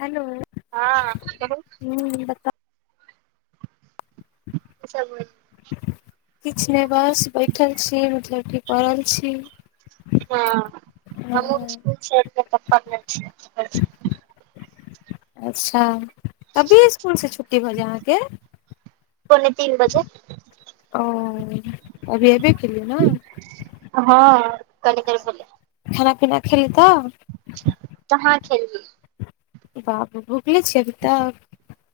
Hello. हां कहू ह बताउ की सब होय। किछ नहि बस बैठल छी, मतलब की पड़ल छी। हाॅं ह हमू स्कूल छोर के केना छी। अच्छा। अभी स्कूलसे छुट्टी भेल ये अहाँके। पौने तीन बजे ओ अभी ऐबे केलिये नै। हाॅं कनिदेर भेलैया। खाना-पीना खेलके। कहाँ खेलली। बापरे भूखले छिये, अभी तक।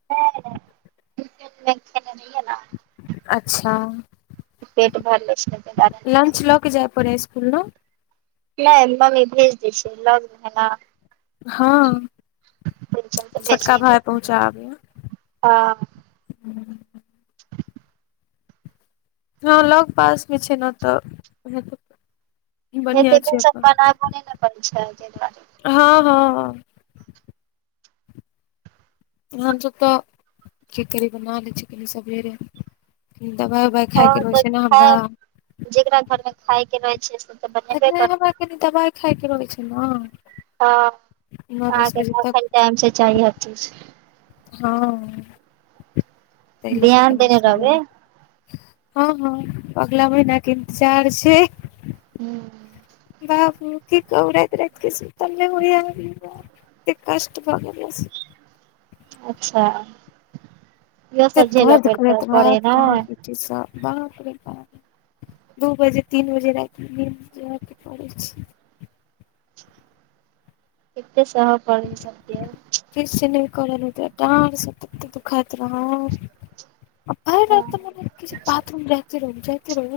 नहि-नहि झुट्ठे जे खेइना नै छिये। अच्छा। पेट भरले छै, तहि द्वारे नहि खेलयै। रुक जाय परै स्कूल नऽ। नहि मम्मी भेज दैय छै लग मे हेना। हाॅं भिनसर छोटका भाय पहुँचाबे। हाॅ। हाॅं लग पास मे छै, न तऽ। बढ़िया एते छै दिनसे अपन बनाब नई ने परै छै तई दूआरे। हाॅं हाॅ। हम सब तऽ की करी बना ले छियै सबेरे दबाइ- बबाई। हँ खायइके तऽ रहै छै, ने खाय हमरा। जेकरा घर मे खाय के रहै छै, से। तऽ बनेबे एखन करतै हमरा कनि दबाइ खायके रहै छै न। हाॅं अहाँके अखन टाइम से चाही हर चीज। हाॅं। ध्यान देने रहबै। हाॅं हाॅं अगला महिना के इन्तजार छै। हूॅं। हे बाबू की कहू राइत-राइत के सुतल नहि होये एरेबा कष्ट भ गेल यऽ। अच्छा इहो सब झेलऽ प पडे यऽ नै। ई सब बापरे बाप। दू बजे तीन बजे रातिमे नींद परै छै। एते सहे परैये सबके। किछ नहि करल होते डाँरसँ तते दुखाइत रहत। भैर रैत तऽ मतलब कि बाथरूम जाइते रहु जाइते रहु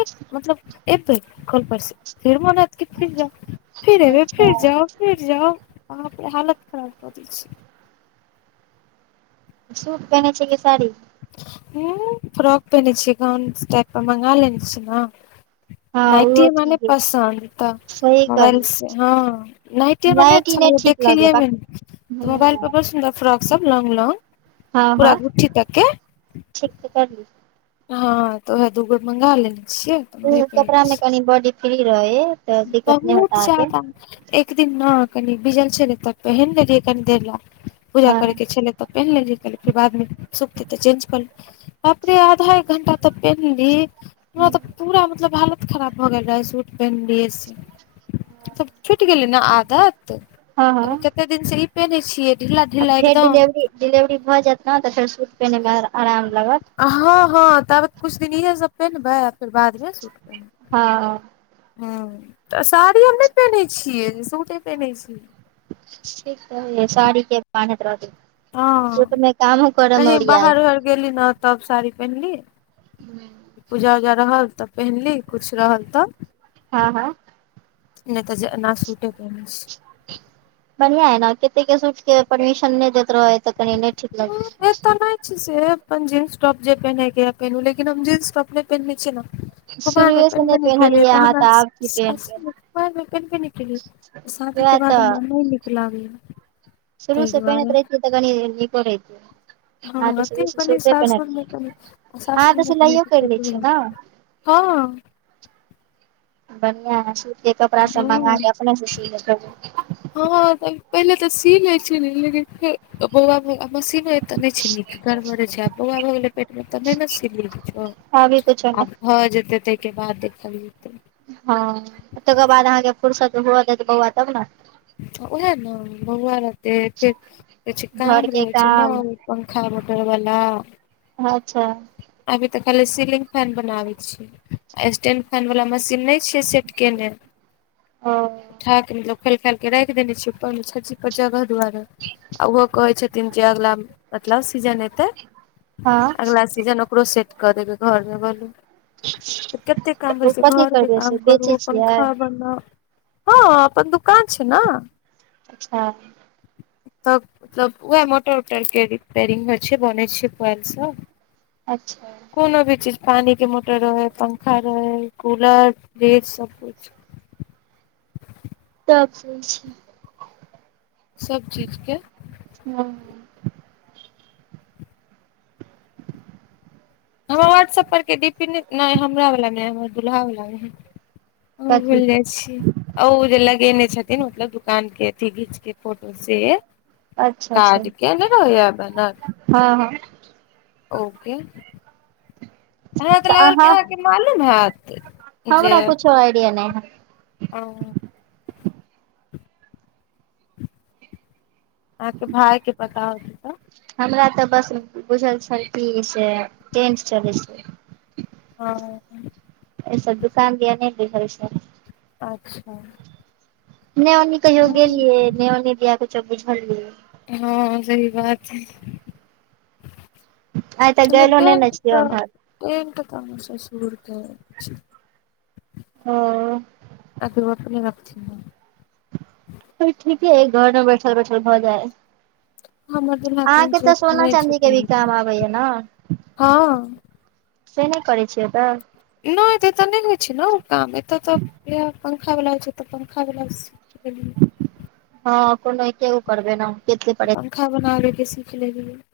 एक मतलब। एबै कअल पर से फिर मोन हेत की फिर जाउ फिर एबै अच्छा फिर जाउ। फीर जाउ बाप रे हालत खराब कऽ दै छैय। सूट पहिने छियै की साड़ी। उ फ्रॉक पेहेनने छियै गौनस टाइप के मंगा लेने छियै न। हँ नायटी ओहो हमरा नैय ठीक है पंसन्द त। सही मोबाइल करली से हँ नायटी हमरा नैय नाइट ई अच्छा नहि लग ठीक लगे देखैये ह मे नैय मोबाइल पर बड़ सुन्दर फ्रॉक सब लौंग लौंग हँ हँ ठीक त करलु। हँ तऽ वएह दूगो मंगा लेने छि उहा कपड़ा मे कनि बॉडी फ्री रहै है। बहुत जादा। एक दिन न कनि भिजल छेलै तऽ पहिन लेलियै कनी देर लए पूजा हँ करे के छेलेै। तऽ पेन्न लेलियै कहलियै फेर बाद मे सुखते तऽ चेंज क ले बाप रे आधा एक घण्टा तऽ पेन्हली हमरा तऽ पूरा मतलब हालत खराब भ गेल रहे सूट पहनलिय से छुइट गेलै ने आदत हँ हँ अभी क कते दिन से इ पेनहै छियै। ढीला आ ढीला फेर एकदम डिलेवरी डिलेवरी भऽ जेत ने त फेर सूट पेनहैय मे आराम लागत। हँ हँ ताबत कुछ दिन इहे सब पेन्हबै फेर बाद मे सूट हँ हूँ तऽ साड़ी हम नैय पेन्है छियै सूटे पेन्है छीयै। ठीक त हैए साड़ी के बांधैत रहतय। हँ सुट मे कामो करऽ मे कहीं ओरियाय बाहर उहर गेली न तब साड़ी पेहनली पूजा उजा रहल तब पेन्हली कुछ रहल तऽ। हँ हँ नैय त ज एना सुटे पैनहै छी। बढ़ियां अइ ना कते के सूट के परमिशन नैय दैत रहै है तऽ कनि नैय ठीक लगै है। छ से अपन जीन्स टॉप जे पेैन्है के या जे पेैन्हु लेकिन हम जीन्स टाॅप नेै पेैन्हने छियै न कुमाइर मे शुरुए से पैन्हबे नहि नय केलियै पेन्हलियै त अहाँ तऽ आब की [unintelligible] पेन्हबै कुमाइर मे पेन्हबे नय केलियै शादी के वएह बाद तऽ हमरा नै नीक लागैया। शुरू ताहि सँ पेैन्हैत दुआरे रैहतियै तऽ कनी नीको रहैता। हँ तैयो कनि सासुरमे कनि अहाँ तऽ सासुरमे कनि सिलाइयो करि दिक्कत हुए लागैय हँ। बड़या हें सूट के कपड़ा सब मंगा ह लिय अपने से सी ले हँ पहिले त सी लेै छेलियै लेकिन फेर बौआ भेला पर मशीनो तऽ नैय छै नीक गड़बड़े छै आ बौआ भ गेलै पेट मे तऽ नैय न सीलयै कुछौ अभी कुछो आब नहि भऽ जेतै ताहि के बाद देखल जेतै। हँ तेकर बाद आहाँके फुरसत हुअ देत बौआ तब ना। उएह ने बौआ रहतै फेर किछ घर काम के रहै छैय काम न। पंखा मोटर वला। अच्छा। अभी तऽ खाली सीलिंग फैन बनावे छियै स्टेंड फैन वाला मशीन नैय छिये से केने ओ उठा केे मतलब खोइल खाइल के रैख देने छियै ऊपर मे छज्जी पर जगह दुआरे आ ओहो कहै छथिन जे अगला मतलब सीजन एतेै हँ अगला सीजन ओकरो सेट कऽ देबै घर मे बलू तऽ कते काम ओ होैय छैय कथी घर के करबै से काम बेचै करू छियै पंखा बनौउ। हँ अपन दुकान छै नऽ। अच्छा। तब तब उह मोटर उटर के रिपेयरिंग होय छैय बनै छैय क्वैल सब। अच्छा। कोनो भी चीज पानी के मोटर रहैै पंखा रहै कूलर, फ्रिज सब कुछ। तब से छैय। सब चीज के हॅं। हमर व्हाट्सऐप परके डी पी नै नैय हमरा बला नै हमर दुूल्हा वला रहय। ओहो कथी भुइल जाइ छी। अ‌ ओ जे लगेने छथिन मतलब दुकान के अथी घीच के फोटो से अच्छा अच्छा कार्ड के नैय रहैया बैनर हँ हँ ओ के अहांके तऽ लागल की अहाँ अहाँके मालूम हैत। हमरा कुछो आइडिया नै है। ओ अहाँके भाइ के पता होतय त हमरा तऽ बस बुझल छल कि से टेंट चलेय छैय। हं हं ऐ सब दुकान दिया नै बुझल छल। आच्छा। नै ओन्नी कहियो गेलिये नै ओन्नी दिया कुछो बझलियै। हं सही बात हय। आइ तऽ नैय गेलो नहि ने टेंट छियै क उम्हर टेंट तऽ हमर ससुर के छै। हो अभी ऊ अपने रखथिन ना फेर ठीके ऐय घरमे बैठल बैठल भऽ जाए हमर दुल्हा के अहांके तऽ इंटरेस्ट सोना नहि छै चाँदी के भी टेंट मे काम आबैय न? हँ से नैय करैय छियै तऽ। नै त एतय नैय होइ छैय न ऊ काम एतय तऽ इहै पंखा बला छै तऽ पंखा वला स केलू। हँ कोनो एकेगो करबै नऽ केते पंखा बनाबे के सीख लेलिये। आ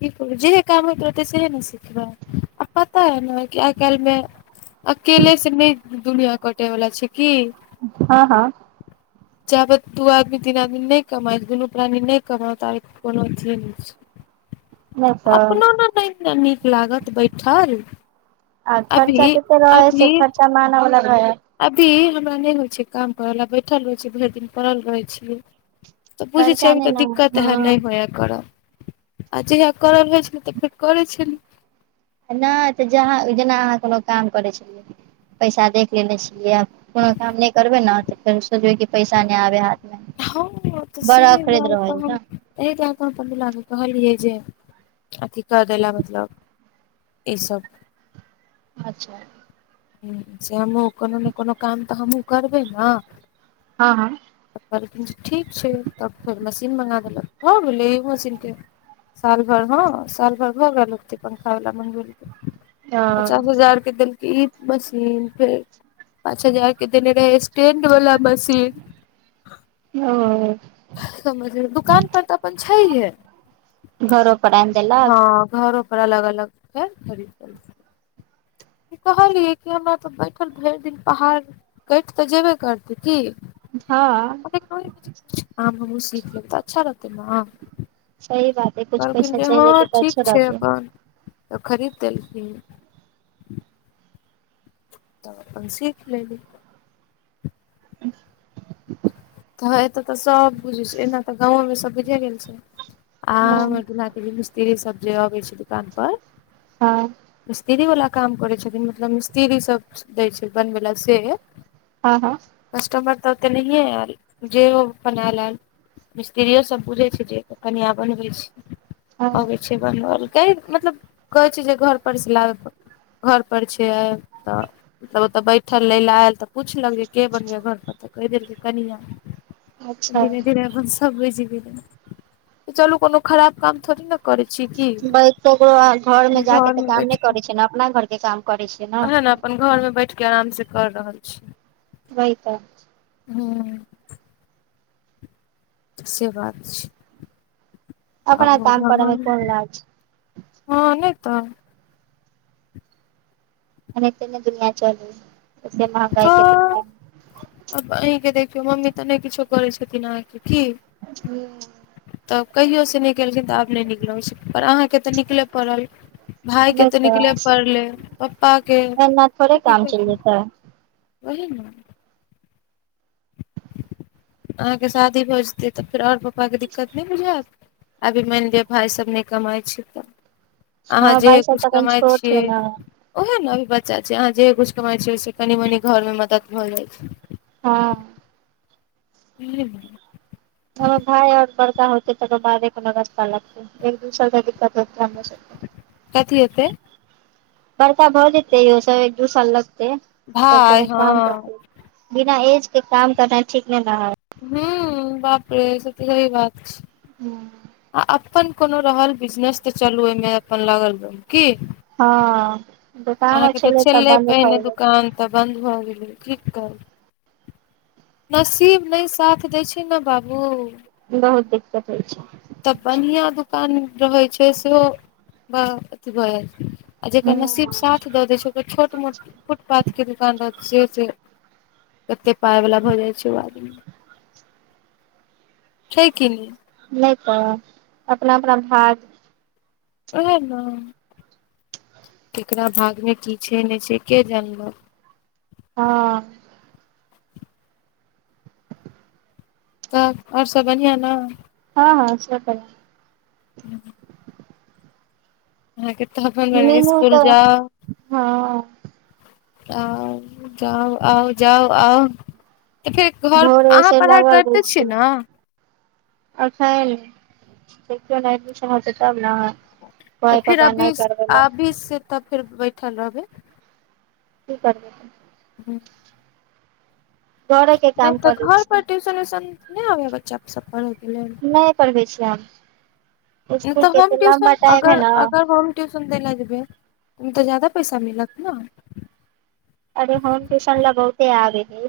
की करब जेहे काम होइत रहते सेहे न सिखबैय आ पता अय न की आइ काइल मे अकेले से नै दुनिया कटे वला छैय की हं हं। जाबत दु आदमी तीन आदमी नैय कमायत दुनु प्राणी नैय कमाउ त कोनो अथिये नै छैय। नहि तऽ अपनो न नै न नीक लागत बैठल। आ खर्चा अभी तते रहय हैय से अभी खर्चा मानवला रहेय हैय अभी हमरा नै होइ छैय काम करल आ बैठल रहेय छी भरि दिन परल रहय छीयै। त बुझय छीयै खर्चा अभी नहि त ने दिक्कत है हँ नै होइया करल आ जहिया करल होय छलै त फेर करय छेलीयै। नै त जहाँ जेना अहाँ कोनो काम करय छेलियै पैसा देख लेने छेलियै आब कोनो काम नै करबै न त फेर सोचबे की पैसा नै आबेयै हाथ मे हं तऽ बड़ा सेहे अखरैत दुआरे रहै त है हम ने एहि दुआरे त हम अपन दुल्हा ले कहलियै जे अथी कऽ दैला मतलब इसब। अच्छा हूं से हमहू कोनो न कोनो काम तऽ हमहूँ करबै न हं हं। त कहलखिन जे ठीक छैय तब फेर मशीन मंगा देलक भऽ गेलै मशीनके। साल भर ह साल भर भऽ गेल हेतेय पंखा बला मगबेलकय। हँ पचास हजार के देलके इ। मशीन फेर पाँच हजारके देने रहेय स्टेंड बला। मशीन। ओ समझलियै दुकान पर तऽ अपन छैहे। घरो पर एल। हँ घरो पर अलग अलग हेते करीब करीब। ई कहलियै कि हमरा तऽ बैठल भरि दिन पहाड़। कैट तऽ जेबे करतै की। हँ लेकिन ओछ काम हमहूँ सीख लेब तऽ अच्छा रहतै न। सही बात हइ कुछ पैसा। चलि हँ एतै तऽ अच्छो ठीक छै रहतै अपन तऽ खरीद देलखिन। तऽ अपन सीख लेली। [inaudible] हं एते तऽ सब बुझे छै एना तऽ गाँवो में सब बुझे गेल छै आ हँ हमर दूल्हा के। इहे सब जे अबै छै दुकान पर। हँ। मिस्त्री वला काम करै छथिन मतलब मिस्त्रीसब दै छै बनबै लए से। हँ हँ। कस्टमर तऽ ओते नहिये एल जे हो अपन एल एल। मिस्त्रियो सब बुझै छै जे कनिया बनबै छै हँ अबै छै बनबल। कहै मतलब कहै छै जे घरपर से लाबै घरपर छै तऽ। तब ओतऽ बैठल लै लए आयल तऽ पूछलक जे के बनबैया घर पर। तो कहि देलके कनिया अच्छा धीरे -धीरे आब। हम सब बुझी गेलये चलू कोनो खराब काम थोड़ी न - भाय ककरो घरमे हम जाक घर तऽ मे काम बैठ नहि के करै छियै ने अपना घर के काम करै छियै न। ओहे ने अपन घर में बैठ के आराम से कर रहल छी। वही तऽ। हूँ। से बात छै। अपना आगू काम करमे भगवान कोन लाज। हँ नहि तऽ। अनहिते नहि दुनिया चलै हइ एते महंगाई के तऽ दुनिया में। आब अहींके देखियौ मम्मी तऽ नहि किछो करै छथिन अहाँके की। हुं। तऽ कहियोसँ नहि केलखिन तऽ आब नहि निक लगै छैन पर अहाँकेँ तऽ निकलय पड़ल। भायके तऽ निकले पड़ले पप्पा के एना थोड़े दि काम चलि जेतै वोही न। अहाँके शादी भऽ जेतै तऽ फेर आओर पप्पाके दिक्कत नहि बुझायत। अभी मानि लिअ भाय सब नहि कमाइ छै तऽ। अहाँ हमर भाय जेहे सब कुछ तखन कमाइ छोट छै छियै। ने ओहे ने अभी बच्चा छै अहाँ जे कुछ कमाय छीयै ओहिसँ कनि मनी घर मे मदद भऽ जाइ छै। हँ। ल [unintelligible] हमर भाय आऔर बड़का होतै तकर बादे कोनो रास्ता लगते। एक दू साल तऽ दिक्कत [unintelligible] कथी हेतै? बड़का भऽ जेतै इहो सब एक दू साल लगतै तब भाय कोनो काम हँ करतै। बिना एज के काम करना ठीक नहि न हइ। हू बापरे से तऽ सही बात छै। हूँ आ अपन कोनो रहल बिजनेस तऽ चलू ओहिमे अपन लागल रहूं की। हँ दोकान आर अहाँके तऽ छलै छललै बन्द पहिने भऽ गेलै दुकान तऽ बन्द भऽ गेलै की कर नसीब नहि साथ दै छै ने बाबू बहुत दिक्कत होइ छै [unintelligible] तब बढ़िआँ दुकान रहैत छै सेहो अथी भऽ [unintelligible] आ जेकर नसीब हँ साथ द दे छै ओकर छोट मोट फुटपाथ के दुकान रहत। से से कते पााय वालला भऽ जाइ छै ओ आदमी [unintelligible] ठ क लिय। नहि तऽ अपना अपना भाग ओह ने केकरा भागमे की छै नहि छै के जानल हँ तब आओर सब बढ़िआँ न? हँ-हँ सब बढ़िया। [inaudible] अहके तऽ अपन‌ मीनू इसकुल तऽ जाउ हँ आउ जाउ, आउ जाउ, आउ फेर घर भोरे अहाँ से पढ़ाइ लगल करिते छियै न? अखइन देखियो न एडमिशन हेते तब न। तऽ फिर अभी से अभी से तऽ फेर बैठल रहबै। की करबै। ह घरे के नहि काम तऽ कऽ लै घर छी पर टूशन वूशन नहि आ बच्चा सब पढै लेल? पढ़बे छी हम नहि इसकुल तऽ के होम ते लम्बा ट्यूशन टाइम है अगर न। अगर होम ट्यूशन दै लए जेबै ओहिमे तऽ जाददा पैसा मिलत ने। अरे होम टूशन ल बहुते आब ही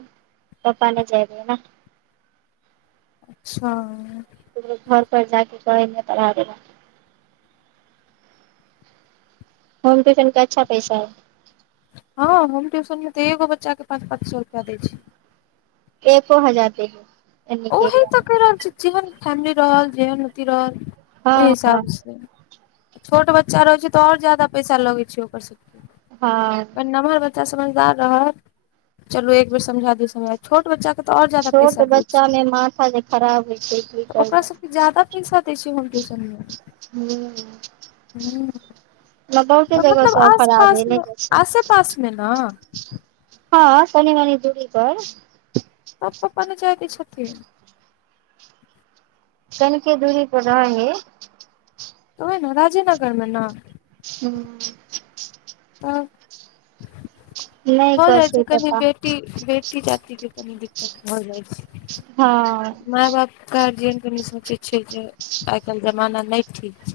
पप्पा ने जाबी दे न अच्छा घर पर जाक कहेज नहि पढ़ाबे ला होम टूशन के अच्छा पैसाै अय। हँ होम ट्यूशन मे तऽ एगो बच्चा के पाँच पाँच सए रुपआ दै छै। एको हजार दे। एने के ओही एरिया त मे क रहल छै जेहन फैमिली रहल जेहन अथी रहल ओहि हँ हँ हिसाबसँ छोट बच्चा रहै छै तऽ आओर जादा पैसा लगै छै ओकर सभके। हँ क नमहर बच्चा समझदार रहत चलू एक बेर समझा दू समझ छोट बच्चा के तऽऔर ज जादा छोट पैसा दे। बच्चा मे माथा जे खराब होइ छै क तऽ ओकरा सबके ज्यादा पैसा दै छियै हम कह ट्यूशन मे [unintelligible] हू। हूँ। लगो से तऽ लगो मतलब सब आस फरार पास भेले मे जा छै। आसे पास मे न हँ, कनी- मनी दूरी पर। तऽ पप्पा ने जाइ दे छथिन? कनिक दूरी पर रह हय त उहै ने, राजेनगर में न। हूँ। तब। नहि भ कर जाय छै कनि पप्पा बेटी- बेटी -जाती के कनि दित त भ जाइ छै। हँ। माइ बाप गार्जियन के ने सोचे छै जे, आइ काइल जमाना नहि ठीक छै।